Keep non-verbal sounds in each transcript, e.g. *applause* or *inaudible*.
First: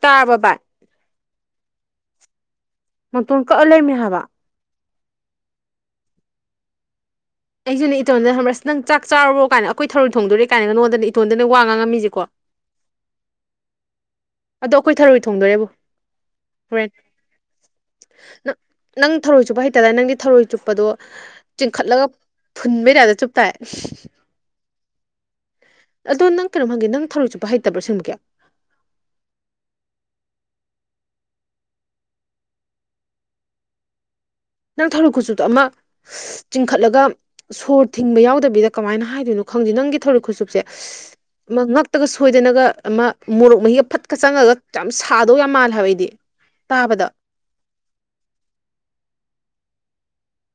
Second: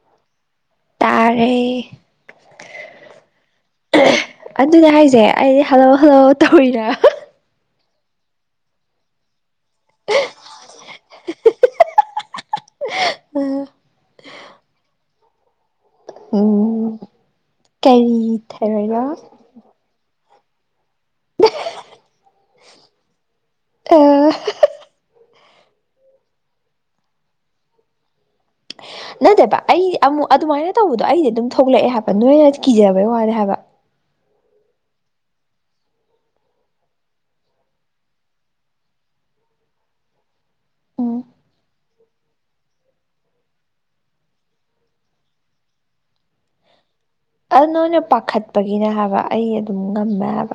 ꯇꯥꯔꯕ ꯕꯥꯢ ꯇꯔꯦ ꯃꯇꯣꯟ ꯀꯛꯑ ꯂꯩꯔꯃꯦ ꯍꯥꯏꯕ ꯑꯗꯨꯅꯦ ꯍꯥꯏꯖꯦ ꯑꯩꯗꯤ ꯍꯜꯂꯣ ꯍꯜꯂꯣ ꯇꯧꯔꯤꯅꯦꯕ ꯑꯩꯖꯨꯅꯦ ꯏꯇꯣꯟꯗ ꯈꯪꯕꯔ ꯁ ꯅꯪ ꯆꯥꯛꯆꯥꯔꯕꯣ ꯀꯥꯏꯅ ꯑꯩꯈꯣꯏ ꯊꯔꯣꯢ ꯊꯣꯡꯗꯣꯔꯦ ꯀꯥꯏꯅꯒ ꯅꯉꯣꯟꯗꯅꯦ ꯏꯇꯣꯟꯗꯅꯦ ꯋꯥ ꯉꯥꯡꯉꯝꯃꯤꯖꯦꯀꯣ ꯑ ꯑꯗꯣ ꯑꯩꯈꯣꯏ ꯊꯔꯣꯏ ꯊꯣꯡꯗꯣꯔꯦꯕꯣ ꯍꯣꯔꯦꯟ ꯎꯝ ꯀꯔꯤ ꯅꯪ ꯊꯔꯣꯏꯅꯣ ꯅꯪ ꯊꯧꯔꯣꯏ ꯆꯨꯞꯄ ꯍꯩꯇꯗꯥꯢ ꯅꯪꯗꯤ ꯊꯧꯔꯣꯏ ꯆꯨꯞ ꯆꯨꯞꯄꯗꯣ ꯆꯤꯡꯈꯠꯂꯒ ꯐꯨꯟꯕꯩ ꯇꯥꯢꯞꯇ ꯆꯨꯞ ꯇꯥꯏ ꯎ ꯍꯦꯍꯦ ꯑꯗꯣ ꯅꯪ ꯀꯩꯅꯣꯝ ꯍꯥꯏꯒꯦ ꯅꯪ ꯊꯔꯣꯢ ꯆꯨꯞꯄ ꯍꯩꯇꯕ꯭ꯔꯣ ꯑꯁꯦꯡꯃꯛꯀꯤ ꯅꯠꯇꯦꯕ ꯑꯩ ꯑꯃꯨꯛ ꯑꯗꯨꯃꯥꯏꯅ ꯇꯧꯕꯗꯣ ꯑꯩꯗꯤ ꯑꯗꯨꯝ ꯊꯣꯛꯂꯛꯑꯦ ꯍꯥꯏꯕ ꯅꯣꯏꯅ ꯀꯤꯖꯕꯩ ꯋꯥꯅꯦ ꯍꯥꯏꯕ ꯅꯪ ꯊꯔꯣꯢ ꯈꯨꯆꯨꯞꯇꯣ ꯑꯃ ꯁ ꯆꯤꯡꯈꯠꯂꯒ ꯁꯣꯔ ꯊꯤꯡꯕ ꯌꯥꯎꯗꯕꯤꯗ ꯀꯃꯥꯏꯅ ꯍꯥꯏꯗꯣꯏꯅꯣ ꯈꯪꯗꯦ ꯅꯪꯒꯤ ꯊꯔꯣꯢ ꯈꯨꯆꯨꯞꯁꯦ ꯎꯝ ꯑꯃ ꯉꯛꯇꯒ ꯁꯣꯏꯗꯅꯒ ꯑꯃ ꯃꯣꯔꯣꯛ ꯃꯍꯤꯒ ꯐꯠꯀ ꯆꯪꯉꯒ ꯌꯥꯝ ꯁꯥꯗꯧ ꯌꯥꯝ ꯃꯥꯜꯂꯦ ꯍꯥꯏꯕ ꯑꯩꯗꯤ ꯇꯥꯕꯗ ꯑꯗꯨ ꯅꯣꯏꯅ ꯄꯥꯈꯠꯄꯒꯤꯅꯦ ꯍꯥꯏꯕ ꯑꯩ ꯑꯗꯨꯝ ꯉꯝꯃꯦ ꯍꯥꯏꯕ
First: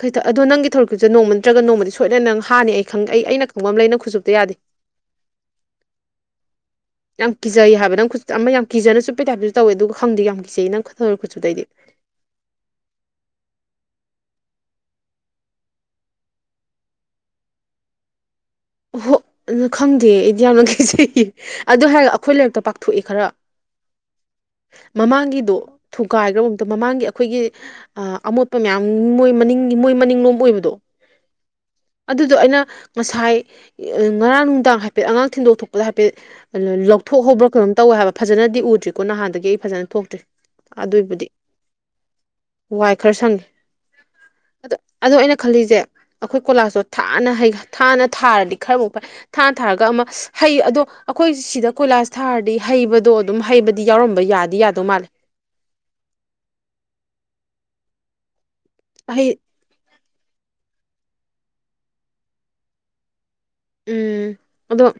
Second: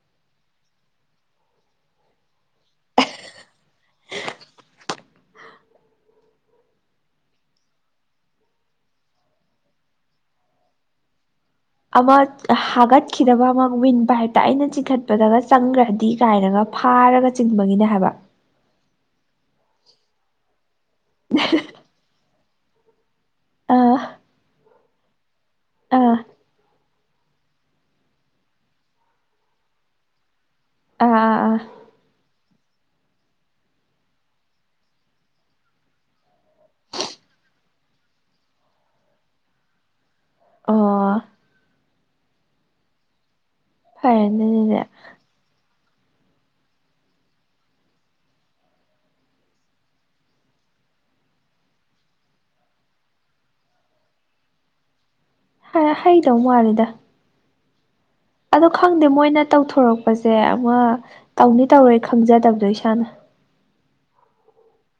ꯈꯇ ꯑꯗꯣ ꯅꯪꯒꯤ ꯊꯧꯁꯥꯠ ꯅꯣꯡ ꯅꯠꯇ꯭ꯔ ꯅꯣꯡꯃꯗꯤ ꯁꯣꯏꯅ ꯅꯪꯅ ꯍꯥꯅꯤ ꯑꯩ ꯈꯪ ꯑꯩ ꯑꯩꯅ ꯈꯪꯕ ꯑꯃ ꯂꯩ ꯅꯪ ꯈꯨꯆꯨꯞꯇ ꯌꯥꯗꯦ *inaudible* ꯌꯥꯝ ꯀꯤꯖꯩ ꯍꯥꯏꯕ ꯅꯪ ꯈꯨꯠ ꯑꯃ ꯌꯥꯝ ꯀꯤꯖꯅ ꯆꯨꯞꯄꯦ ꯇꯥꯏꯞꯗꯨꯁꯨ ꯇꯧꯋꯦ ꯑꯗꯨꯒ ꯍꯪꯗꯤ ꯌꯥꯝ ꯀꯤꯖꯩꯌꯦ ꯅꯪ ꯊꯔꯣꯢ ꯈꯨꯠꯆꯨꯞꯗꯣ ꯑꯩꯗꯤ ꯑꯃ ꯍꯥꯒꯠꯈꯤꯗꯕ ꯑꯃ ꯋꯤꯟꯕ ꯄꯥꯌꯦꯞꯇ ꯑꯩꯅ ꯆꯤꯡꯈꯠꯄꯗꯒ ꯆꯪꯈ꯭ꯔꯗꯤ ꯀꯥꯏꯅꯒ ꯐꯥꯔꯒ ꯆꯤꯡꯕꯒꯤꯅꯦ ꯍꯥꯏꯕ ꯑꯍꯣ ꯑꯗꯨ ꯈꯪꯗꯦ ꯑꯩꯗꯤ ꯌꯥꯝꯅ ꯀꯤꯖꯩꯌꯦ ꯑꯗꯨ ꯍꯥꯏꯔ ꯑꯩꯈꯣꯏ ꯂꯩꯔꯛꯇ ꯄꯥꯛꯊꯣꯛꯑꯦ ꯈꯔ ꯑꯥ ꯃꯃꯥꯡꯒꯤꯗꯣ ꯑꯥ ꯊꯨꯒꯥꯏꯒꯔꯕꯣ ꯑꯝꯇ ꯃꯃꯥꯡꯒꯤ ꯑꯩꯈꯣꯏꯒꯤ ꯑꯃꯣꯠꯄ ꯃꯌꯥꯝ ꯃꯣꯏ ꯃꯅꯤꯡꯒꯤ ꯃꯣꯏ ꯃꯅꯤꯡꯂꯣꯝ ꯑꯣꯏꯕꯗꯣ ꯑꯥ ꯑꯥ ꯑꯥ ꯑꯗꯨꯗꯣ ꯑꯩꯅ ꯉꯁꯥꯏ ꯉꯔꯥꯡ ꯅꯨꯡꯗꯥꯡ ꯍꯥꯏꯐꯦꯠ ꯑꯉꯥꯡ ꯊꯤꯟꯗꯣꯛ ꯊꯣꯛꯄꯗ ꯍꯥꯏꯐꯦꯠ ꯂꯧꯊꯣꯛꯍꯧꯕ꯭ꯔꯥ ꯀꯩꯅꯣꯝ ꯇꯧꯋꯦ ꯍꯥꯏꯕ ꯐꯖꯅꯗꯤ ꯎꯗ꯭ꯔꯤꯀꯣ ꯅꯍꯥꯟꯗꯒꯤ ꯑꯩ ꯐꯖꯅ ꯊꯣꯛꯇ꯭ꯔꯤ ꯑꯣ ꯑꯗꯨꯏꯕꯨꯗꯤ ꯋꯥꯏ ꯈꯔ ꯁꯪꯉꯦ ꯐꯔꯦꯅꯦ ꯑꯗꯨꯗꯤ ꯑꯗꯣ ꯑꯩꯅ ꯈꯜꯂꯤꯖꯦ ꯑꯩꯈꯣꯏ ꯀꯣꯂꯥꯁꯇꯣ ꯊꯥꯅ ꯍꯩ ꯊꯥꯅ ꯊꯥꯔꯗꯤ ꯈꯔꯃꯨꯛ ꯐꯩ ꯊꯥꯅ ꯊꯥꯔꯒ ꯑꯃ ꯍꯩ ꯑꯗꯣ ꯑꯩꯈꯣꯏ ꯁꯤꯗ ꯀꯣꯏꯂꯥꯁ ꯊꯥꯔꯗꯤ ꯍꯩꯕꯗꯣ ꯑꯗꯨꯝ ꯍꯩꯕꯗꯤ ꯌꯥꯎꯔꯝꯕ ꯌꯥꯗꯤ ꯌꯥꯗꯧ ꯃꯥꯜꯂꯦ ꯍꯩꯗꯧ ꯃꯥꯂꯦꯗ ꯑꯗꯨ ꯈꯪꯗꯦ ꯍꯩ ꯃꯣꯏꯅ ꯇꯧꯊꯣꯔꯛꯄꯁꯦ ꯑꯃ ꯇꯧꯅꯤ ꯇꯧꯔꯣꯏ ꯈꯪꯖꯗꯕꯗꯣ ꯏꯁꯥꯅ ꯎꯝ ꯑꯗꯣ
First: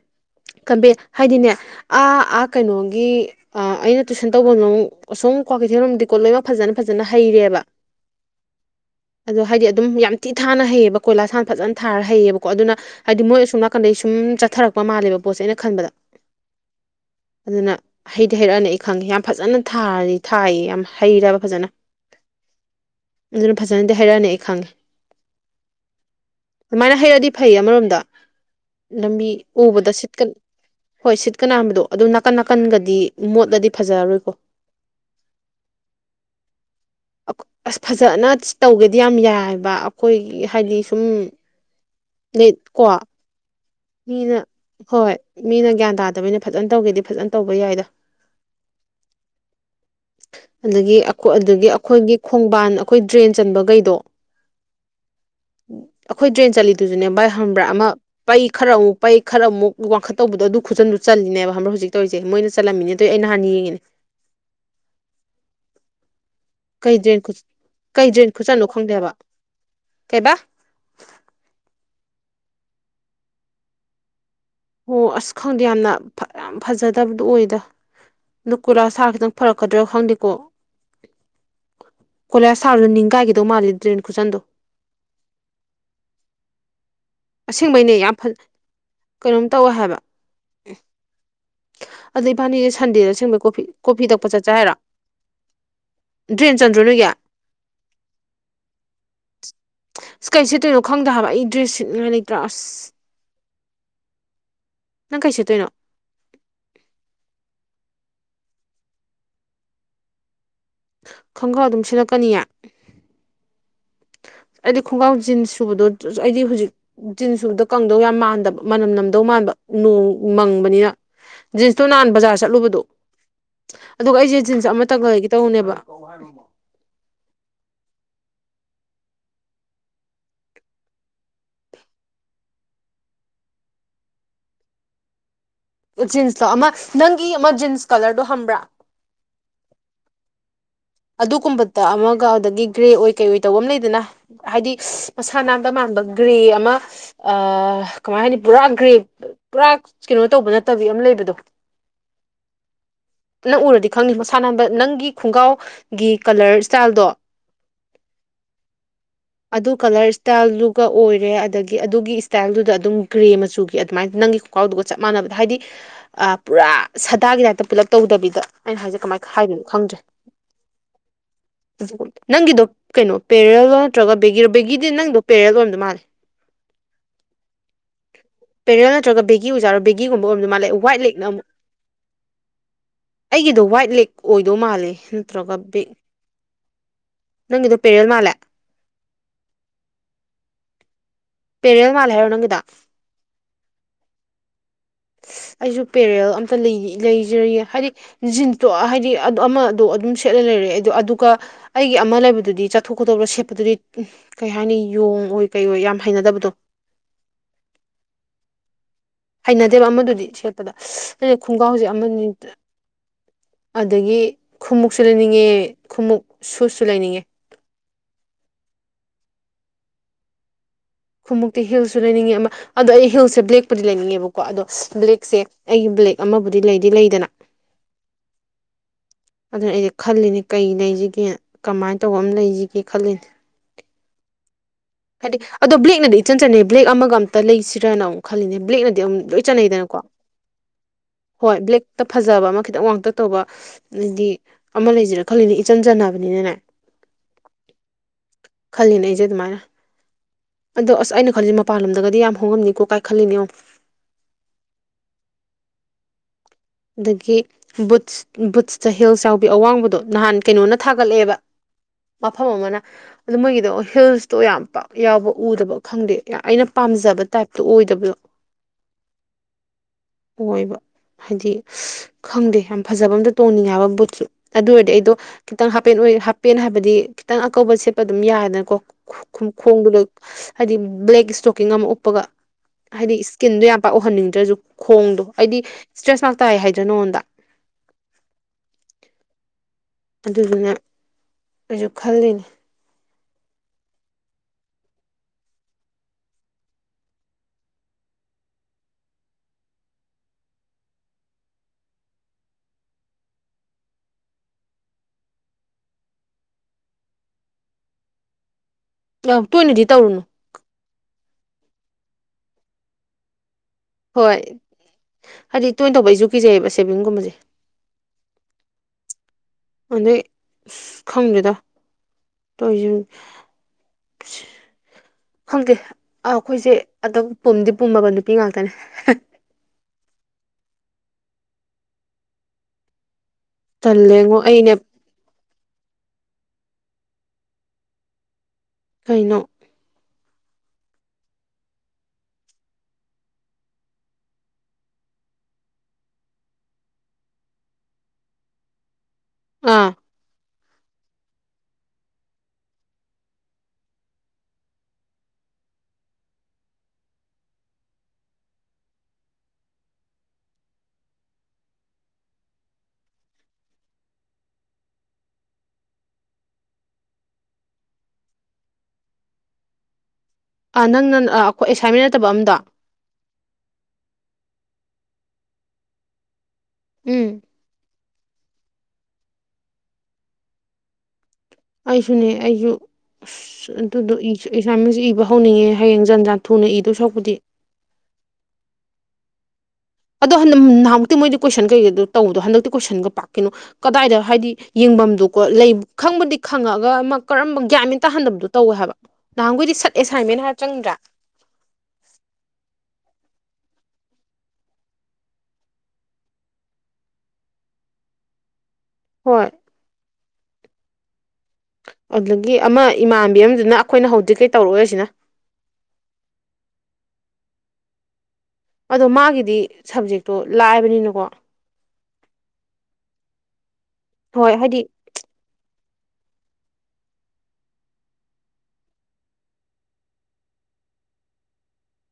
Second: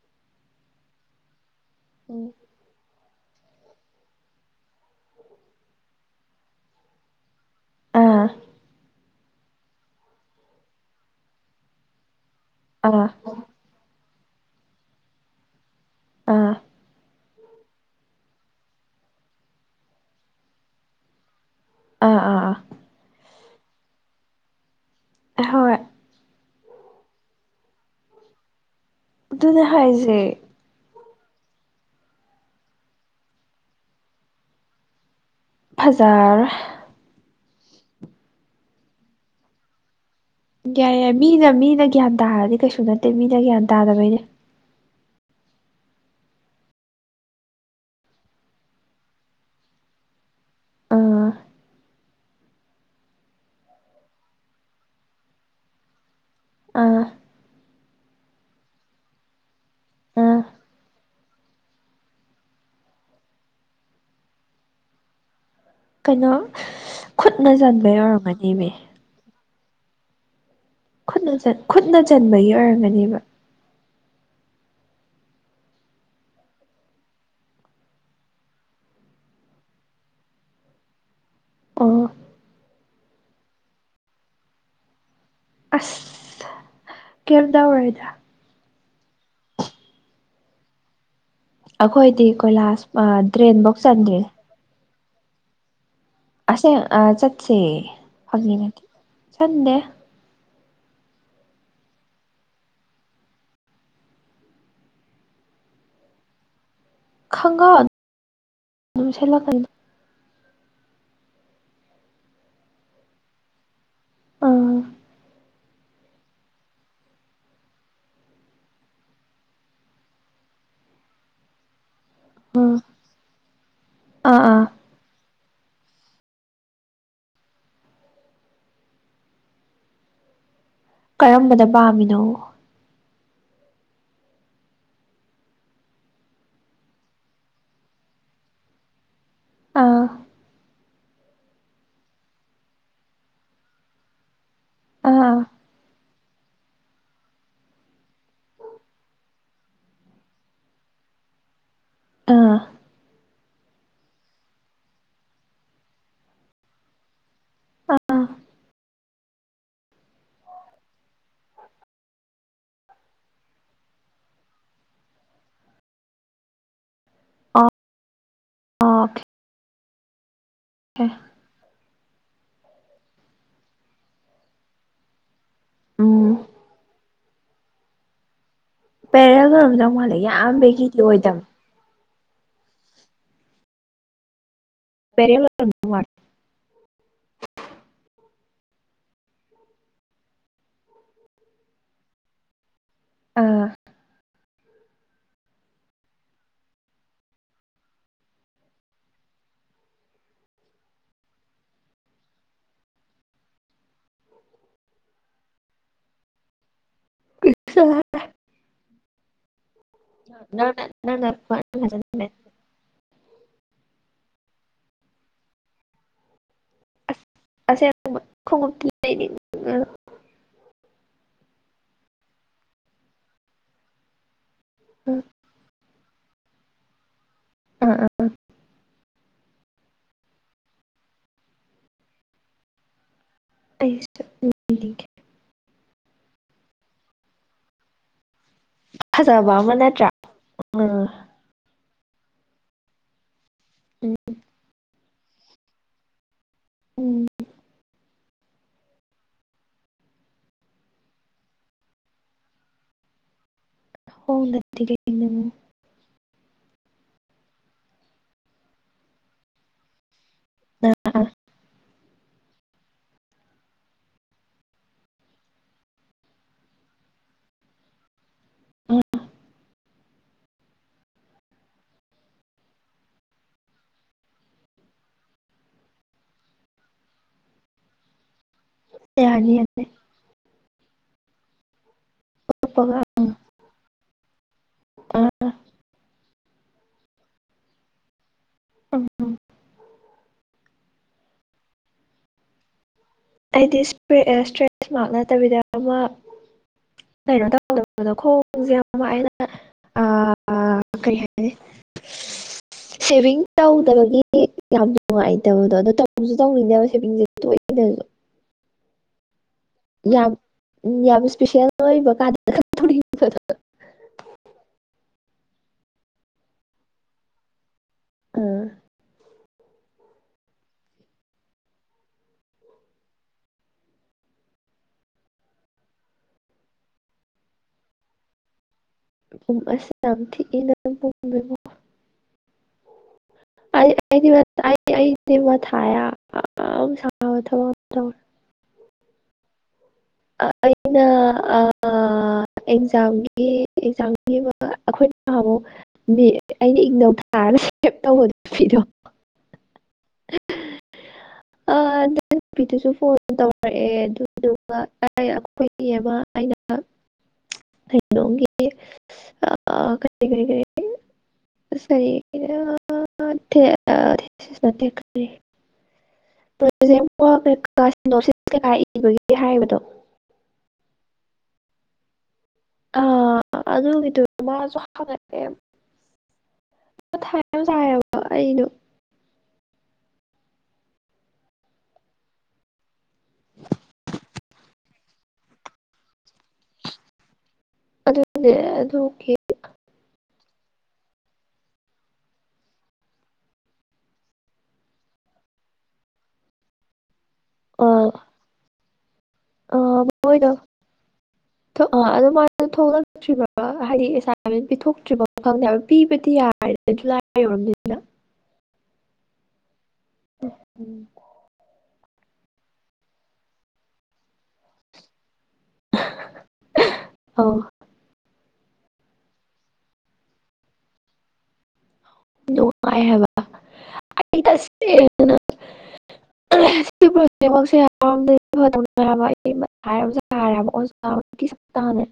ꯀꯝꯕꯤ ꯍꯥꯏꯗꯤꯅꯦ ꯑꯥ ꯎꯝ ꯑꯥ ꯀꯩꯅꯣꯒꯤ ꯑ ꯑꯩꯅ ꯇꯨꯏꯁꯟ ꯇꯧꯕꯝꯂꯣꯝ ꯑꯁꯣꯝ ꯀ꯭ꯋꯥꯀꯩꯊꯦꯜꯔꯣꯝꯗꯤꯀꯣ ꯂꯣꯏꯅꯃꯛ ꯐꯖꯅ ꯐꯖꯅ ꯍꯩꯔꯦꯕ ꯑꯥ ꯑꯗꯣ ꯍꯥꯏꯗꯤ ꯑꯗꯨꯝ ꯌꯥꯝ ꯊꯤ ꯊꯥꯅ ꯍꯩꯑꯦꯕ ꯀꯣꯏꯂꯥꯁ ꯀꯥ ꯐꯖꯅ ꯊꯥꯔ ꯍꯩꯌꯦꯕ ꯀꯣ ꯑꯗꯨꯅ ꯑꯥ ꯍꯥꯏꯗꯤ ꯃꯣꯏ ꯑꯩ ꯁꯨꯝ ꯆꯠꯊꯔꯛꯄ ꯃꯥꯜꯂꯦꯕ ꯄꯣꯠꯁꯦ ꯑꯩꯅ ꯈꯟꯕꯗ ꯑꯥ ꯑꯗꯨꯅ ꯍꯩꯗꯤ ꯍꯩꯔꯛꯑꯅꯤ ꯈꯪꯉꯦ ꯌꯥꯝ ꯐꯖꯅ ꯊꯥꯗꯤ ꯊꯥꯏꯌꯦ ꯌꯥꯝ ꯍꯩꯔꯕ ꯐꯖꯅ ꯑꯥ ꯑꯥ ꯑꯥ ꯑꯗꯨꯅ ꯐꯖꯅꯗꯤ ꯍꯥꯏꯔꯛꯑꯅꯤ ꯑꯩ ꯈꯪꯉꯦ ꯍꯣꯏ ꯑꯗꯨꯃꯥꯏꯅ ꯍꯩꯔꯛꯗꯤ ꯐꯩ ꯑꯃꯔꯣꯝꯗ ꯂꯝꯕꯤ ꯑꯗꯨꯅꯦ ꯎꯕꯗ ꯍꯥꯏꯁꯦ ꯁꯤꯠꯀꯅꯤ ꯍꯣꯏ ꯁꯤꯠꯀꯅꯥꯕꯗꯣ ꯑꯗꯨ ꯅꯥꯀꯟ ꯅꯥꯀꯟꯒꯗꯤ ꯃꯣꯠꯂꯗꯤ ꯐꯖꯔꯔꯣꯏꯀꯣ *unintelligible* ꯐꯖꯔꯥꯔꯣꯢ ꯑꯁ ꯐꯖꯅ ꯇꯧꯒꯦꯗꯤ ꯌꯥꯝ ꯌꯥꯏꯕ ꯑꯩꯈꯣꯏꯒꯤ ꯍꯥꯏꯗꯤ ꯌꯥꯏ ꯁꯨꯝ ꯌꯥꯏ ꯃꯤꯅ ꯃꯤꯅ ꯒ꯭ꯌꯥꯟ ꯇꯥꯔꯗꯤ ꯂꯦꯠ ꯀꯩꯁꯨ ꯀꯣ ꯅꯠꯇꯦ ꯃꯤꯅ ꯒ꯭ꯌꯥꯟ ꯇꯥꯗꯕꯩꯅꯦ ꯃꯤꯅ ꯍꯣꯏ ꯃꯤꯅ ꯒ꯭ꯌꯥꯟ ꯇꯥꯗꯕꯅꯤꯅ ꯐꯖꯅ ꯇꯧꯒꯦꯗꯤ ꯐꯖꯅ ꯇꯧꯕ ꯌꯥꯏꯗꯣ *unintelligible* ꯑꯗꯒꯤ ꯑꯥ ꯑꯗꯒꯤ ꯑꯩꯈꯣꯏꯒꯤ ꯈꯣꯡꯕꯥꯟ ꯑꯩꯈꯣꯏ ꯗ꯭ꯔꯦꯟ ꯆꯟꯕꯈꯩꯗꯣ ꯑꯩꯈꯣꯏ ꯗ꯭ꯔꯦꯟ ꯑꯥ ꯆꯠꯂꯤꯗꯨꯁꯨꯅꯦ ꯕꯥꯏ ꯍꯪꯕ꯭ꯔꯥ ꯑꯃ ꯄꯩ ꯈꯔ ꯑꯃꯨꯛ ꯄꯩ ꯈꯔ ꯑꯃꯨꯛ ꯋꯥꯡꯈꯠ ꯑꯥ ꯇꯧꯕꯗꯣ ꯑꯗꯨ ꯈꯨꯠꯆꯟꯗꯨ ꯆꯠꯜꯂꯤꯅꯦꯕ ꯍꯧꯖꯤꯛ ꯇꯧꯔꯤꯁꯦ ꯃꯣꯏꯅ ꯆꯜꯂꯝꯃꯤꯅ ꯑꯗꯨ ꯑꯩꯩ ꯅꯍꯥꯟ ꯌꯦꯡꯉꯤꯅꯦ ꯀꯩꯅꯣ ꯀꯩ ꯗ꯭ꯔꯦꯟ ꯈꯨꯠꯅ ꯆꯟꯕꯩ ꯀꯩ ꯗ꯭ꯔꯦꯟ ꯈꯨꯠꯆꯟꯅꯣ ꯑꯣꯏꯔꯝꯒꯅꯤꯃꯤ ꯈꯪꯗꯦꯕ ꯀꯩꯕꯥ ꯈꯨꯠꯅ ꯈꯨꯠꯅ ꯆꯟꯕꯒꯤ ꯑꯣꯏꯔꯝꯒꯅꯦꯕ ꯑꯣ ꯑꯁ ꯈꯪꯗꯦ ꯌꯥꯝꯅ ꯌꯥꯝ ꯐꯖꯗꯕꯗꯣ ꯑꯣꯏꯗ ꯗꯨ ꯀꯣꯢꯂꯥꯁ ꯊꯥꯔꯛꯄꯗ ꯈꯤꯇꯪ ꯐꯔꯛꯀꯗ꯭ꯔꯥ ꯈꯪꯗꯦꯀꯣ ꯑꯣ ꯀꯣꯢꯂꯥꯥꯁ ꯊꯔꯁꯨ ꯅꯤꯡ ꯀꯥꯏꯒꯗꯧ ꯃꯥꯜꯂꯦ ꯗ꯭ꯔꯦꯟ ꯈꯨꯠꯆꯟꯗꯣ ꯑꯁ ꯀꯩꯝ ꯑꯁꯦꯡꯕꯩꯅꯦ ꯇꯧꯔꯣꯏꯗ ꯌꯥꯝ ꯐ ꯀꯩꯅꯣꯝ ꯇꯧꯋꯦ ꯍꯥꯏꯕ ꯑꯩꯈꯣꯏꯗꯤ ꯑꯗꯣ ꯀꯣꯏꯂꯥꯁ ꯑꯥ ꯗ꯭ꯔꯦꯟꯕꯧ ꯆꯟꯗꯔꯤ ꯆꯛ ꯆꯥꯏꯔꯣ ꯑꯁꯦ ꯅꯣꯏꯒꯤ ꯑꯥ ꯆꯠꯁꯦ ꯍꯧꯖꯤꯛꯅꯠꯇꯦ ꯆꯟꯗꯦ ꯑꯁ ꯀꯩ ꯁꯦꯠꯇꯣꯏꯅꯣ ꯈꯪꯗ ꯍꯥꯏꯕ ꯑꯩ ꯗ꯭ꯔꯦꯁ ꯁꯦꯠꯅꯤꯉꯥꯏ ꯂꯩꯇ꯭ꯔꯦ ꯑꯁ ꯅꯪ ꯀꯩ ꯁꯠꯇꯣꯏꯅꯣ ꯈꯪꯒꯥꯎ ꯑꯗꯨ ꯁꯦꯠꯂꯛꯀꯅꯤꯗ ꯈꯪꯒꯥꯎ ꯑꯗꯨꯝ ꯁꯦꯠꯂꯛꯀꯅꯤꯌꯦ ꯑꯩꯗꯤ ꯑꯥ ꯈꯣꯡꯒ꯭ꯔꯥꯎ ꯖꯤꯟꯁ ꯁꯨꯕꯗꯣ ꯑꯩꯗꯤ ꯍꯧꯖꯤꯛ ꯖꯤꯟꯁ ꯁꯨꯕꯗꯣ ꯀꯪꯗꯧ ꯌꯥꯝ ꯃꯥꯟꯗꯕ ꯃꯅꯝ ꯅꯝꯗꯧ ꯃꯥꯟꯕ ꯅꯣꯡ ꯃꯪꯕꯅꯤꯅ ꯖꯤꯟꯁꯇꯣ ꯅꯍꯥꯟ ꯕꯖꯥꯔ ꯑꯥ ꯆꯠꯂꯨꯕꯗꯣ ꯑꯗꯨꯒ ꯑꯩꯁꯦ ꯑꯥ ꯑꯥ ꯖꯤꯟꯁ ꯑꯃꯇꯛ ꯂꯩꯒꯦ ꯇꯧꯕꯅꯦꯕ ꯀꯔꯝꯕꯗ ꯄꯥꯝꯃꯤꯅꯣ ꯖꯤꯟꯁꯇꯣ ꯑꯃ ꯅꯪꯒꯤ ꯑꯃ ꯖꯤꯟꯁ ꯀꯂꯔꯗꯣ ꯈꯪꯕ꯭ꯔꯥ ꯑꯥ ꯑꯗꯨꯒꯨꯝꯕꯗ ꯑꯃꯒ ꯑꯗꯨꯗꯒꯤ ꯒ꯭ꯔꯦ ꯑꯣꯏ ꯀꯩ ꯑꯣꯏ ꯇꯧꯕ ꯑꯃ ꯂꯩꯗꯅ ꯍꯥꯏꯗꯤ ꯑꯥ ꯃꯁꯥ ꯅꯥꯟꯗ ꯃꯥꯟꯕ ꯒ꯭ꯔꯦ ꯑꯃ ꯑ ꯀꯃꯥꯏ ꯍꯥꯏꯅꯤ ꯄꯨꯔꯥ ꯒ꯭ꯔꯦ ꯄꯨꯔꯥ ꯀꯩꯅꯣ ꯇꯧꯕ ꯅꯠꯇꯕꯤ ꯑꯃ ꯂꯩꯕꯗꯣ ꯑꯥ ꯅꯪ ꯎꯔꯗꯤ ꯈꯪꯅꯤ ꯃꯁꯥꯅꯥꯟꯕ ꯅꯪꯒꯤ ꯈꯣꯡꯒꯥꯎ ꯒ꯭ꯔꯦ ꯀꯂꯔ ꯁ꯭ꯇꯥꯜꯗꯣ ꯑꯥ ꯑꯥ *unintelligible* ꯑꯗꯨ ꯀꯂꯔ ꯏꯁꯇꯥꯏꯜꯗꯨꯒ ꯑꯣꯏꯔꯦ ꯑꯗꯒꯤ ꯑꯗꯨꯒꯤ ꯏꯁꯇꯥꯏꯜꯗꯨꯗ ꯑꯗꯨꯝ ꯒ꯭ꯔꯦ ꯃꯆꯨꯒꯤ ꯑꯗꯨꯃꯥꯏꯅ ꯅꯪꯒꯤ ꯀꯥꯎꯗꯨꯒ ꯆꯞ ꯃꯥꯟꯅꯕꯗ ꯍꯥꯏꯗꯤ ꯄꯨꯔꯥ ꯁꯗꯥꯒꯤ ꯂꯥꯏꯇ ꯄꯨꯂꯞ ꯇꯧꯗꯕꯤꯗ ꯑꯩꯅ ꯍꯥꯏꯁꯦ ꯀꯃꯥꯏꯅ ꯍꯥꯏꯗꯨꯢꯅꯣ ꯈꯪꯗ꯭ꯔꯦ ꯍꯦ ꯅꯪꯒꯤꯗꯣ ꯀꯩꯅꯣ ꯄꯦꯔꯦꯜ ꯅꯠꯇ꯭ꯔꯒ ꯕꯦꯒꯤꯔꯣ ꯕꯦꯒꯤꯗꯤ ꯅꯪꯗꯣ ꯄꯦꯔꯦꯂꯣꯝꯗ ꯃꯥꯅꯦ ꯎꯝ ꯄꯦꯔꯦꯜ ꯅꯠꯇ꯭ꯔꯒ ꯄꯦꯔꯦꯜ ꯕꯦꯒꯤ ꯑꯣꯏꯖꯥꯔꯣ ꯑꯣꯏꯔꯝꯗꯧ ꯃꯥꯜꯂꯦ ꯕꯦꯒꯤꯒꯨꯝꯕ ꯑꯣꯏꯔꯝꯗ ꯌꯥꯝ ꯃꯥꯜꯂꯦ ꯕꯦꯒꯤꯗꯤ ꯋꯥꯏꯠ ꯂꯦꯛꯅ ꯑꯣꯏꯗꯕꯅꯦ ꯑꯃꯨꯛ ꯑꯩꯒꯤꯗꯣ ꯋꯥꯏꯠ ꯂꯦꯛ ꯑꯣꯏꯗꯧ ꯃꯥꯜꯂꯦ ꯄꯦꯔꯦꯜ ꯅꯠꯇ꯭ꯔꯒ ꯕꯦꯛ ꯑꯣꯏꯔꯝꯗꯧ ꯃꯥꯜꯂꯦ ꯅꯪꯒꯤꯗꯣ ꯄꯦꯔꯦꯜ ꯃꯥꯜꯂꯦ ꯄꯦꯔꯦꯜ ꯃꯥꯜꯂꯦ ꯍꯥꯏꯔꯣ ꯅꯪꯒꯤꯗꯣ ꯑꯥ ꯑꯩꯖꯨ ꯄꯦꯔꯦꯜ ꯑꯝꯇ ꯂꯩ ꯂꯩꯖꯔꯤꯌꯦ ꯍꯥꯏꯕꯗꯤ ꯖꯤꯟꯁꯇꯣ ꯍꯥꯏꯗꯤ ꯑꯃꯗꯣ ꯑꯗꯨꯝ ꯁꯦꯠꯅ ꯂꯩꯔꯂ ꯑꯗꯨ ꯑꯗꯨꯒ ꯑꯩꯒꯤ ꯑꯃ ꯂꯩꯕꯗꯨꯗꯤ ꯆꯠꯊꯣꯛ ꯈꯣꯇꯣꯛꯄꯗ ꯁꯦꯠꯄꯗꯨꯗꯤ ꯀꯩ ꯍꯥꯏꯅꯤ ꯌꯣꯡ ꯑꯣꯏ ꯀꯩ ꯑꯣꯏ ꯌꯥꯝ ꯍꯩꯅꯗꯕꯗꯣ ꯀꯩꯁꯨ ꯇꯧꯔꯣꯏꯍꯦ ꯍꯩꯅꯗꯦꯕ ꯑꯃꯗꯨꯗꯤ ꯁꯦꯠꯄꯗ ꯅꯪꯅ ꯅꯪꯅ ꯑꯩꯅ ꯈꯣꯡꯒ꯭ꯔꯥꯎꯁꯦ ꯑꯃꯅꯤ ꯐꯖꯅ ꯑꯗꯒꯤ ꯈꯨꯝꯃꯨꯛꯁꯨ ꯂꯩꯅꯤꯡꯏ ꯈꯨꯃꯨꯛ ꯁꯨꯁꯁꯨ ꯂꯩꯅꯤꯡꯏ ꯑꯁꯦꯡ ꯈꯣꯡꯎꯞꯇꯤ ꯂꯩꯅꯤꯡ *unintelligible* ꯈꯣꯡꯃꯨꯛꯇꯤ ꯍꯤꯜꯁꯨ ꯂꯩꯅꯤꯡꯏ ꯑꯃ ꯑꯗꯣ ꯑꯩ ꯍꯤꯜꯁꯦ ꯕ꯭ꯂꯦꯛꯄꯨꯗꯤ ꯂꯩꯅꯤꯡꯉꯦꯕꯀꯣ ꯑꯗꯣ ꯑꯥ ꯕ꯭ꯂꯦꯛꯁꯦ ꯑꯩꯒꯤ ꯕ꯭ꯂꯦꯛ ꯑꯃꯕꯨꯗꯤ ꯂꯩꯗꯤ ꯂꯩꯗꯅ ꯎꯝ ꯎꯝ ꯎꯝ ꯑꯗꯨꯅ ꯑꯩꯗꯤ ꯈꯜꯂꯤꯅꯤ ꯀꯩ ꯂꯩꯖꯤꯒꯦ ꯀꯃꯥꯏꯅ ꯇꯧꯕ ꯑꯃ ꯂꯩꯖꯤꯒꯦ ꯈꯜꯂꯤꯅꯤ ꯑꯩꯁꯨ ꯂꯩꯅꯤꯡꯉꯦ ꯍꯥꯏꯗꯤ ꯑꯗꯣ ꯕ꯭ꯂꯦꯛꯅꯗꯤ ꯏꯆꯟ ꯆꯟꯅꯩ ꯕ꯭ꯂꯦꯛ ꯑꯃꯒ ꯑꯝꯇ ꯂꯩꯁꯤꯔꯥꯅ ꯑꯃꯨꯛ ꯈꯜꯂꯤꯅꯦ ꯕ꯭ꯂꯦꯛꯅꯗꯤ ꯑꯗꯨꯝ ꯂꯣꯏ ꯐꯖꯕ ꯑꯃ ꯆꯟꯅꯩꯗꯅꯀꯣ ꯅꯠꯇ꯭ꯔꯥ ꯑꯥ ꯍꯣꯏ ꯕ꯭ꯂꯦꯛꯇ ꯐꯖꯕ ꯑꯃ ꯈꯤꯇꯪ ꯋꯥꯥꯛꯇꯛ ꯇꯧꯕ ꯎꯝ ꯍꯥꯏꯗꯤ ꯑꯃ ꯂꯩꯖꯤꯔ ꯈꯜꯂꯤꯅꯤ ꯏꯆꯟ ꯆꯟꯅꯕꯅꯤꯅꯅꯦ ꯎꯝ ꯈꯜꯂꯤꯅꯦ ꯑꯩꯖꯦ ꯑꯗꯨꯃꯥꯏꯅ ꯑꯗꯣ ꯑꯁ ꯑꯩꯅ ꯈꯜꯂꯤꯁꯦ ꯃꯄꯥꯟ ꯂꯣꯝꯗꯒꯗꯤ ꯌꯥꯝ ꯍꯣꯡꯉꯝꯅꯤꯀꯣ ꯀꯥꯏ ꯈꯜꯂꯤꯅꯦ ꯌꯦꯡꯉꯨ ꯍꯣꯡꯗꯗꯤ ꯀꯩꯅꯣ ꯑꯗꯒꯤ ꯕꯨꯠꯁ ꯕꯨꯠꯁꯇ ꯍꯤꯜ ꯌꯥꯎꯕꯤ ꯑꯋꯥꯡꯕꯗꯣ ꯅꯍꯥꯟ ꯀꯩꯅꯣꯅ ꯊꯥꯒꯠꯂꯛꯑꯦꯕ ꯃꯐꯝ ꯑꯃꯅ ꯑꯗꯨ ꯃꯣꯏꯒꯤꯗ ꯍꯤꯜꯁꯇꯣ ꯌꯥꯝ-ꯄꯥꯛ ꯌꯥꯎꯕ ꯎꯗꯕ ꯈꯪꯗꯦ ꯑꯩꯅ ꯄꯥꯝꯖꯕ ꯇꯥꯏꯞ ꯇꯣꯛꯑꯣꯏꯗꯕꯗꯣ ꯑꯣꯏꯕ ꯍꯥꯏꯗꯤ ꯈꯪꯗꯦ ꯌꯥꯝ ꯐꯖꯕ ꯑꯝꯇ ꯇꯣꯡꯅꯤꯡꯉꯦ ꯍꯥꯏꯕ ꯕꯨꯠꯁꯨ ꯑꯗꯨ ꯑꯣꯏꯔꯗꯤ ꯑꯩꯗꯣ ꯈꯤꯇꯪ ꯍꯥꯄꯦꯟ ꯑꯣꯏ ꯍꯥꯞ-ꯄꯦꯟ ꯍꯥꯏꯕꯗꯤ ꯈꯤꯇꯪ ꯑꯀꯧꯕ ꯁꯦꯠꯄ ꯑꯗꯨꯝ ꯌꯥꯏꯔꯦꯗꯅꯀꯣ ꯌꯥꯅꯤ ꯈꯨꯈꯣꯡ ꯌꯥꯅꯤ ꯈꯣꯡꯗꯣꯕꯣꯛ ꯍꯥꯏꯗꯤ ꯕ꯭ꯂꯦꯛ ꯏꯁꯇꯣꯀꯤꯡ ꯑꯃ ꯎꯞꯄꯒ *unintelligible* ꯍꯥꯏꯗꯤ ꯏꯁꯀꯤꯟꯗꯗꯣ ꯌꯥꯝ ꯄꯥꯛ ꯎꯍꯟꯅꯤꯡꯗ꯭ꯔꯁꯨ ꯈꯣꯡꯗꯣ ꯑꯥ ꯍꯥꯏꯗꯤ ꯏꯁꯇ꯭ꯔꯦꯁ ꯃꯛꯇꯥꯏ ꯍꯥꯏꯗ꯭ꯔ ꯅꯪꯉꯣꯟꯗ ꯎꯝ ꯑꯗꯨꯗꯨꯅ ꯑꯩꯁꯨ ꯈꯜꯂꯤꯅꯦ ꯑꯩꯗꯤ ꯏꯁꯄꯦꯑꯦꯁ ꯏꯁꯇ꯭ꯔꯦꯁ ꯃꯥꯔꯛ ꯅꯠꯇꯕꯤꯗ ꯑꯃ ꯀꯩꯅꯣ ꯇꯧꯗꯕꯗꯣ ꯈꯣꯡꯁꯦ ꯌꯥꯝ ꯋꯥꯏꯅ ꯑꯥ ꯀꯔꯤ ꯍꯥꯏꯅꯤ *inaudible* ꯁꯦꯕꯤꯡ ꯇꯧꯗꯕꯒꯤ ꯌꯥꯝ ꯅꯨꯡꯉꯥꯏꯇꯕꯗꯣ ꯑꯗꯣ ꯇꯧꯖꯨ ꯇꯧꯅꯤꯅꯦꯕ ꯁꯦꯕꯤꯡꯖꯦ ꯇꯣꯢꯅꯖꯨ ꯌꯝ ꯇꯣꯏꯅꯤꯗꯤ ꯌꯥꯝ ꯎꯝ ꯌꯥꯝ ꯏꯁꯄꯤꯁꯦꯜ ꯑꯣꯏꯕ ꯀꯥꯟꯗꯈꯛ ꯊꯨꯅꯤꯕꯗꯣ ꯍꯣꯏ ꯍꯥꯏꯗꯤ ꯇꯣꯏ ꯇꯧꯕ ꯀꯤꯖꯩꯑꯕ ꯁꯦꯕꯤꯡꯒꯨꯝꯕꯖꯦ ꯎꯝ ꯑꯗꯩ ꯑꯁ ꯈꯪꯗꯦꯗ ꯇꯣꯏꯖꯤ ꯑꯁ ꯈꯪꯗꯦ ꯑꯥ ꯑꯩꯈꯣꯏꯖꯦ ꯑꯗꯨꯝ ꯄꯨꯝꯗꯤ ꯄꯨꯝꯃꯕ ꯅꯨꯄꯤ ꯉꯥꯛꯇꯅꯦ ꯄꯨꯝꯕꯁꯦ ꯌꯝ ꯊꯤꯅ ꯄꯨꯝꯃꯦꯕꯣ *unintelligible* ꯇꯜꯂꯦꯉꯣ ꯑꯩꯅꯦ ꯑꯩꯗꯤ ꯃꯊꯥ ꯌꯝ ꯁꯥꯕ ꯊꯕꯛ ꯑꯃ ꯇꯧꯔꯦ ꯀꯩꯅꯣ ꯑꯥ ꯑꯩꯅ ꯑꯥ ꯑꯥ ꯑꯦꯛꯖꯥꯝꯒꯤ ꯑꯦꯛꯖꯥꯝꯒꯤ ꯑꯃ ꯑꯩꯈꯣꯏꯅ ꯅꯍꯟꯃꯨꯛ ꯕꯤ ꯑꯩꯅ ꯏꯛꯅꯧ ꯊꯥꯔꯒ ꯁꯦꯞ ꯇꯧꯕꯗ ꯅꯨꯄꯤꯗꯣ ꯑꯥ ꯑꯥ ꯑꯗꯨ ꯅꯨꯄꯤꯗꯨꯁꯨ ꯐꯣꯟ ꯇꯧꯔꯛꯑꯦ ꯑꯗꯨꯗꯨꯒ ꯇꯥꯏꯌꯦ ꯀꯨꯢꯌꯦꯕ ꯑꯩꯅ *inaudible* ꯀꯩꯅꯣꯝꯒꯤ ꯑꯁ ꯑꯥ ꯀꯔꯤ ꯀꯔꯤ ꯀꯔꯤ *unintelligible* ꯊꯦꯁꯤꯁ ꯅꯠꯇꯦ *unintelligible* ꯍꯥꯏꯕꯗꯣ ꯑꯥ ꯅꯪꯅ ꯑꯥꯈꯣꯏ ꯑꯦꯁꯥꯏꯟꯃꯦꯟ ꯅꯠꯇꯕ ꯑꯝꯗꯣ ꯑꯥ ꯑꯗꯨꯒꯤꯗꯣ ꯃꯥꯁꯨ ꯍꯥꯞꯂꯛꯌꯦꯞ ꯃꯊꯥ ꯎꯝ ꯌꯝ ꯁꯥꯏ ꯍꯥꯏꯕ ꯑꯩꯗꯣ ꯑꯩꯁꯨꯅꯦ ꯑꯩꯁꯨ ꯑꯁ ꯑꯗꯨꯗꯣ ꯑꯦꯁꯥꯏꯃꯟꯁꯨ ꯏꯕ ꯍꯧꯅꯤꯡꯉꯦ ꯍꯌꯦꯡ ꯖꯟ-ꯖꯥꯟ ꯊꯨꯅ ꯏꯗꯣꯏ ꯁꯔꯨꯛꯄꯨꯗꯤ ꯑꯗꯨꯅꯦ ꯑꯗꯨꯀꯤ ꯑꯗꯣ ꯍꯗꯛ ꯅꯍꯥꯃꯨꯛꯇꯤ ꯃꯣꯏꯗꯤ ꯀꯣꯏꯁꯟ ꯀꯩꯀꯩꯗ ꯇꯧꯕꯗꯣ ꯍꯟꯗꯛꯇꯤ ꯀꯣꯏꯁꯟꯒ ꯄꯥꯛꯀꯤꯅꯣ ꯀꯗꯥꯏꯗ ꯍꯥꯏꯗꯤ ꯌꯦꯡꯕꯝꯗꯨ ꯀꯣ ꯂꯩ ꯈꯪꯕꯨꯗꯤ ꯈꯪꯉꯥꯒ ꯑꯃ ꯀꯔꯝꯕ ꯒ꯭ꯤꯌꯥꯟ-ꯃꯦꯟ ꯑꯥ ꯇꯥꯍꯟꯗꯕꯗꯣ ꯇꯧꯋꯦ ꯍꯥꯏꯕ ꯅꯍꯥꯟꯒꯣꯏꯗꯤ ꯁꯠ ꯑꯥ ꯑꯦꯁꯥꯏꯟꯃꯦꯟ ꯃꯣꯏꯗꯣ ꯍꯥꯏꯔ ꯆꯪꯗ꯭ꯔꯥ ꯑꯥ ꯑꯗꯨ ꯃꯥꯗꯣ ꯊꯣꯛꯂꯛꯇ꯭ꯔꯤꯕ ꯍꯥꯏꯗꯤ ꯑꯦꯁꯥꯏꯟꯃꯦꯟ ꯄꯤꯊꯣꯛꯇ꯭ꯔꯤꯕ ꯈꯪꯗꯦ ꯍꯥꯏꯕ ꯄꯤꯕꯗꯤ ꯌꯥꯏ *unintelligible* ꯍꯣꯏ *unintelligible* ꯑꯗꯒꯤ ꯑꯃ ꯏꯃꯥꯟꯕꯤ ꯑꯃꯗꯨꯅ ꯑꯩꯈꯣꯏꯅ ꯍꯧꯗꯔꯤꯈꯩ ꯇꯧꯔꯛꯑꯣꯏ ꯑꯁꯤꯅ ꯑꯧ ꯑꯗꯣ ꯃꯥꯒꯤꯗꯤ ꯁꯕꯖꯦꯛꯇꯣ ꯂꯥꯛꯏꯕꯅꯤꯅꯀꯣ ꯑꯗꯨ ꯋꯥꯏ ꯍꯥꯏꯕꯥ ꯍꯣꯏ *inaudible* ꯁꯤ ꯄ꯭ꯔꯣꯖꯦꯛꯃꯛꯁꯦ ꯌꯥꯝꯔ ꯍꯕ ꯑꯩ ꯍꯥꯏꯔ ꯍꯥꯏꯔꯦ ꯇꯥꯗꯦ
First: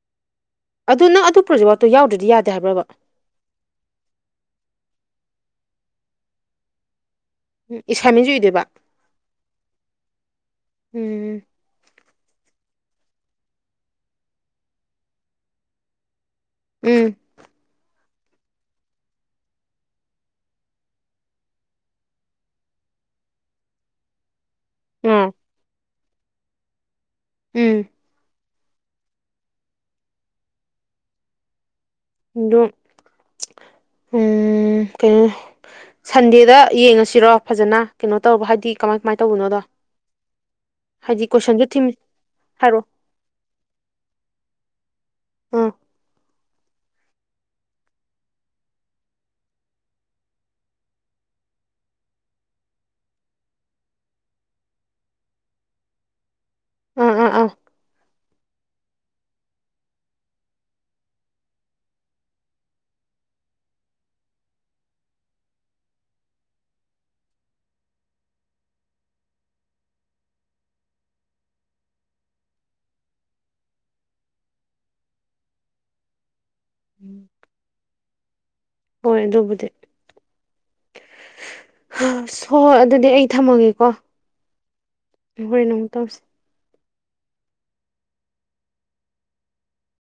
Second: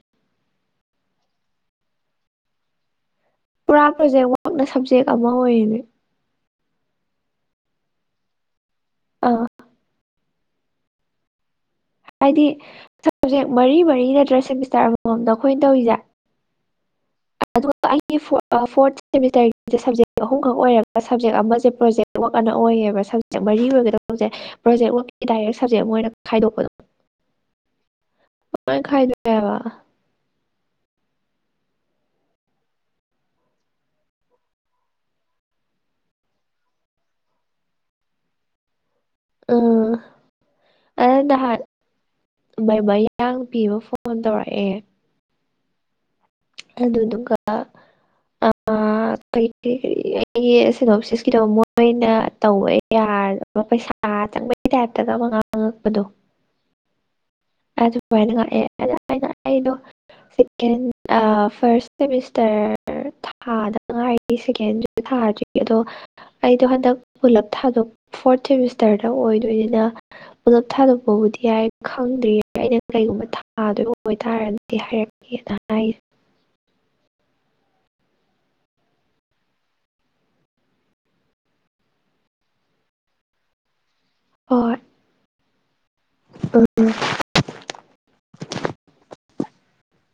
ꯑꯗꯨ ꯅꯪ ꯑꯗꯨ ꯄ꯭ꯔꯣꯖꯦꯛ ꯋꯥꯛ ꯇꯣ ꯌꯥꯎꯗ꯭ꯔꯗꯤ ꯌꯥꯗꯦ ꯍꯥꯏꯕ꯭ꯔꯕ ꯄꯨꯔꯥ ꯄ꯭ꯔꯣꯖꯦꯛ ꯋꯥꯛꯅ ꯁꯕꯖꯦꯛ ꯑꯃ ꯑꯣꯏꯔꯤꯅꯦ ꯎꯝ ꯏꯁꯥꯢꯃꯦꯟꯖꯨ ꯏꯗꯣꯏꯕ ꯑꯥ ꯎꯝ ꯍꯥꯏꯗꯤ ꯁꯕꯖꯦꯛ ꯃꯔꯤ-ꯃꯔꯤ ꯅꯠꯇ꯭ꯔꯥ ꯁꯦꯃꯤꯁꯇꯔ ꯑꯃꯃꯝꯗ ꯑꯩꯈꯣꯏꯅ ꯇꯧꯔꯤꯖꯦ ꯎꯝ ꯑꯗꯨꯒ ꯑꯩꯒꯤ ꯐꯣꯔꯠ ꯐꯣꯔꯠ ꯁꯦꯃꯤꯁꯇꯔꯒꯤ ꯁꯕꯖꯦꯛ ꯑꯍꯨꯝꯈꯛ ꯑꯣꯏꯔꯒ ꯁꯕꯖꯦꯛ ꯑꯃꯖꯦ ꯄ꯭ꯔꯣꯖꯦꯛ *unintelligible* ꯁꯕꯖꯦꯛ ꯃꯔꯤ ꯑꯣꯏꯒꯗꯧꯕꯁꯦ ꯄ꯭ꯔꯣꯖꯦꯛ ꯋꯔꯛꯀꯤ ꯑꯥ ꯗꯥꯏꯔꯦꯛ ꯁꯕꯖꯦꯛ ꯑꯃꯥ ꯑꯣꯏꯅ ꯈꯥꯏꯗꯣꯛꯄꯗꯣ ꯎꯝ ꯀꯥꯃꯥꯏ ꯈꯥꯏꯗꯣꯏꯅꯣ ꯗꯦ ꯍꯥꯏꯕꯥ ꯑꯗꯨꯝ ꯎꯝ ꯀꯩꯅꯣ ꯁꯟꯗꯦꯗ ꯌꯦꯡꯉꯁꯤꯔꯣ ꯐꯖꯅ ꯀꯩꯅꯣ ꯇꯧꯕ ꯍꯥꯏꯗꯤ ꯀꯃꯥꯏ ꯀꯃꯥꯏꯅ ꯇꯧꯕꯅꯣꯗꯣ ꯎꯝ ꯍꯥꯏꯗꯤ ꯀꯣꯏꯁꯟꯁꯨ ꯊꯤꯡ ꯍꯥꯏꯔꯛꯑꯣ ꯑꯥꯡ ꯄꯤꯕ ꯐꯣꯟ ꯇꯧꯔꯛꯑꯦ ꯎꯝ꯫ ꯑꯗꯨꯗꯨꯒ ꯀꯔꯤ ꯀꯔꯤ ꯀꯔꯤ ꯑꯩꯒꯤꯅꯣꯁꯤꯁꯀꯤꯗꯣ ꯃꯣꯏꯅ ꯇꯧꯕ ꯌꯥꯔ꯫ ꯄꯩꯁꯥ ꯆꯪꯕꯒꯤ ꯇꯥꯏꯞꯇꯗ ꯃ ꯉꯥꯡꯉꯛꯄꯗꯣ ꯑꯥ ꯑ ꯑꯥ ꯑꯗꯨ ꯌꯥꯝꯅ ꯉꯥꯛꯑꯦ ꯑꯩꯅ ꯑꯩꯗꫭ꯫ ꯁꯦꯀꯦꯟ ꯐꯥꯔꯁ ꯁꯦꯃꯤꯁꯇꯔ꯫ ꯊꯥꯗꯉꯥꯏꯔꯤ ꯁꯦꯀꯦꯟꯗ꯭ꯔꯤꯗ ꯊꯥꯗ꯭ꯔꯤ ꯑꯗꯣ꯫ ꯑꯩꯗꯣ ꯍꯟꯗꯛ ꯄꯨꯂꯞ ꯊꯥꯗꯣꯛ ꯐꯣꯔꯠ ꯁꯦꯃꯤꯁꯇꯔꯗ ꯑꯣꯏꯗꯣꯏꯅꯤꯅ ꯄꯨꯂꯞ ꯊꯥꯗꯣꯛꯄꯕꯨꯗꯤ ꯌꯥꯏ ꯈꯪꯗꯔ꯭ꯤ ꯑꯩꯅ ꯀꯩꯒꯨꯝꯕ ꯊꯥꯗꯣꯏꯕ ꯑꯣꯏꯇꯥꯔꯗꯤ ꯍꯥꯏꯔꯛꯀꯦꯅ ꯍꯥꯏꯒꯤꯕꯅꯦ *unintelligible* ꯍꯣꯏ ꯑꯗꯨꯕꯨꯗꯤ ꯍꯣ ꯍꯣꯏ ꯑꯗꯨꯗꯤ ꯑꯩ ꯊꯝꯃꯒꯦꯀꯣ ꯍꯣꯏ ꯍꯤꯔꯦꯟ ꯑꯃꯨꯛ ꯇꯧꯁꯤ *unintelligible*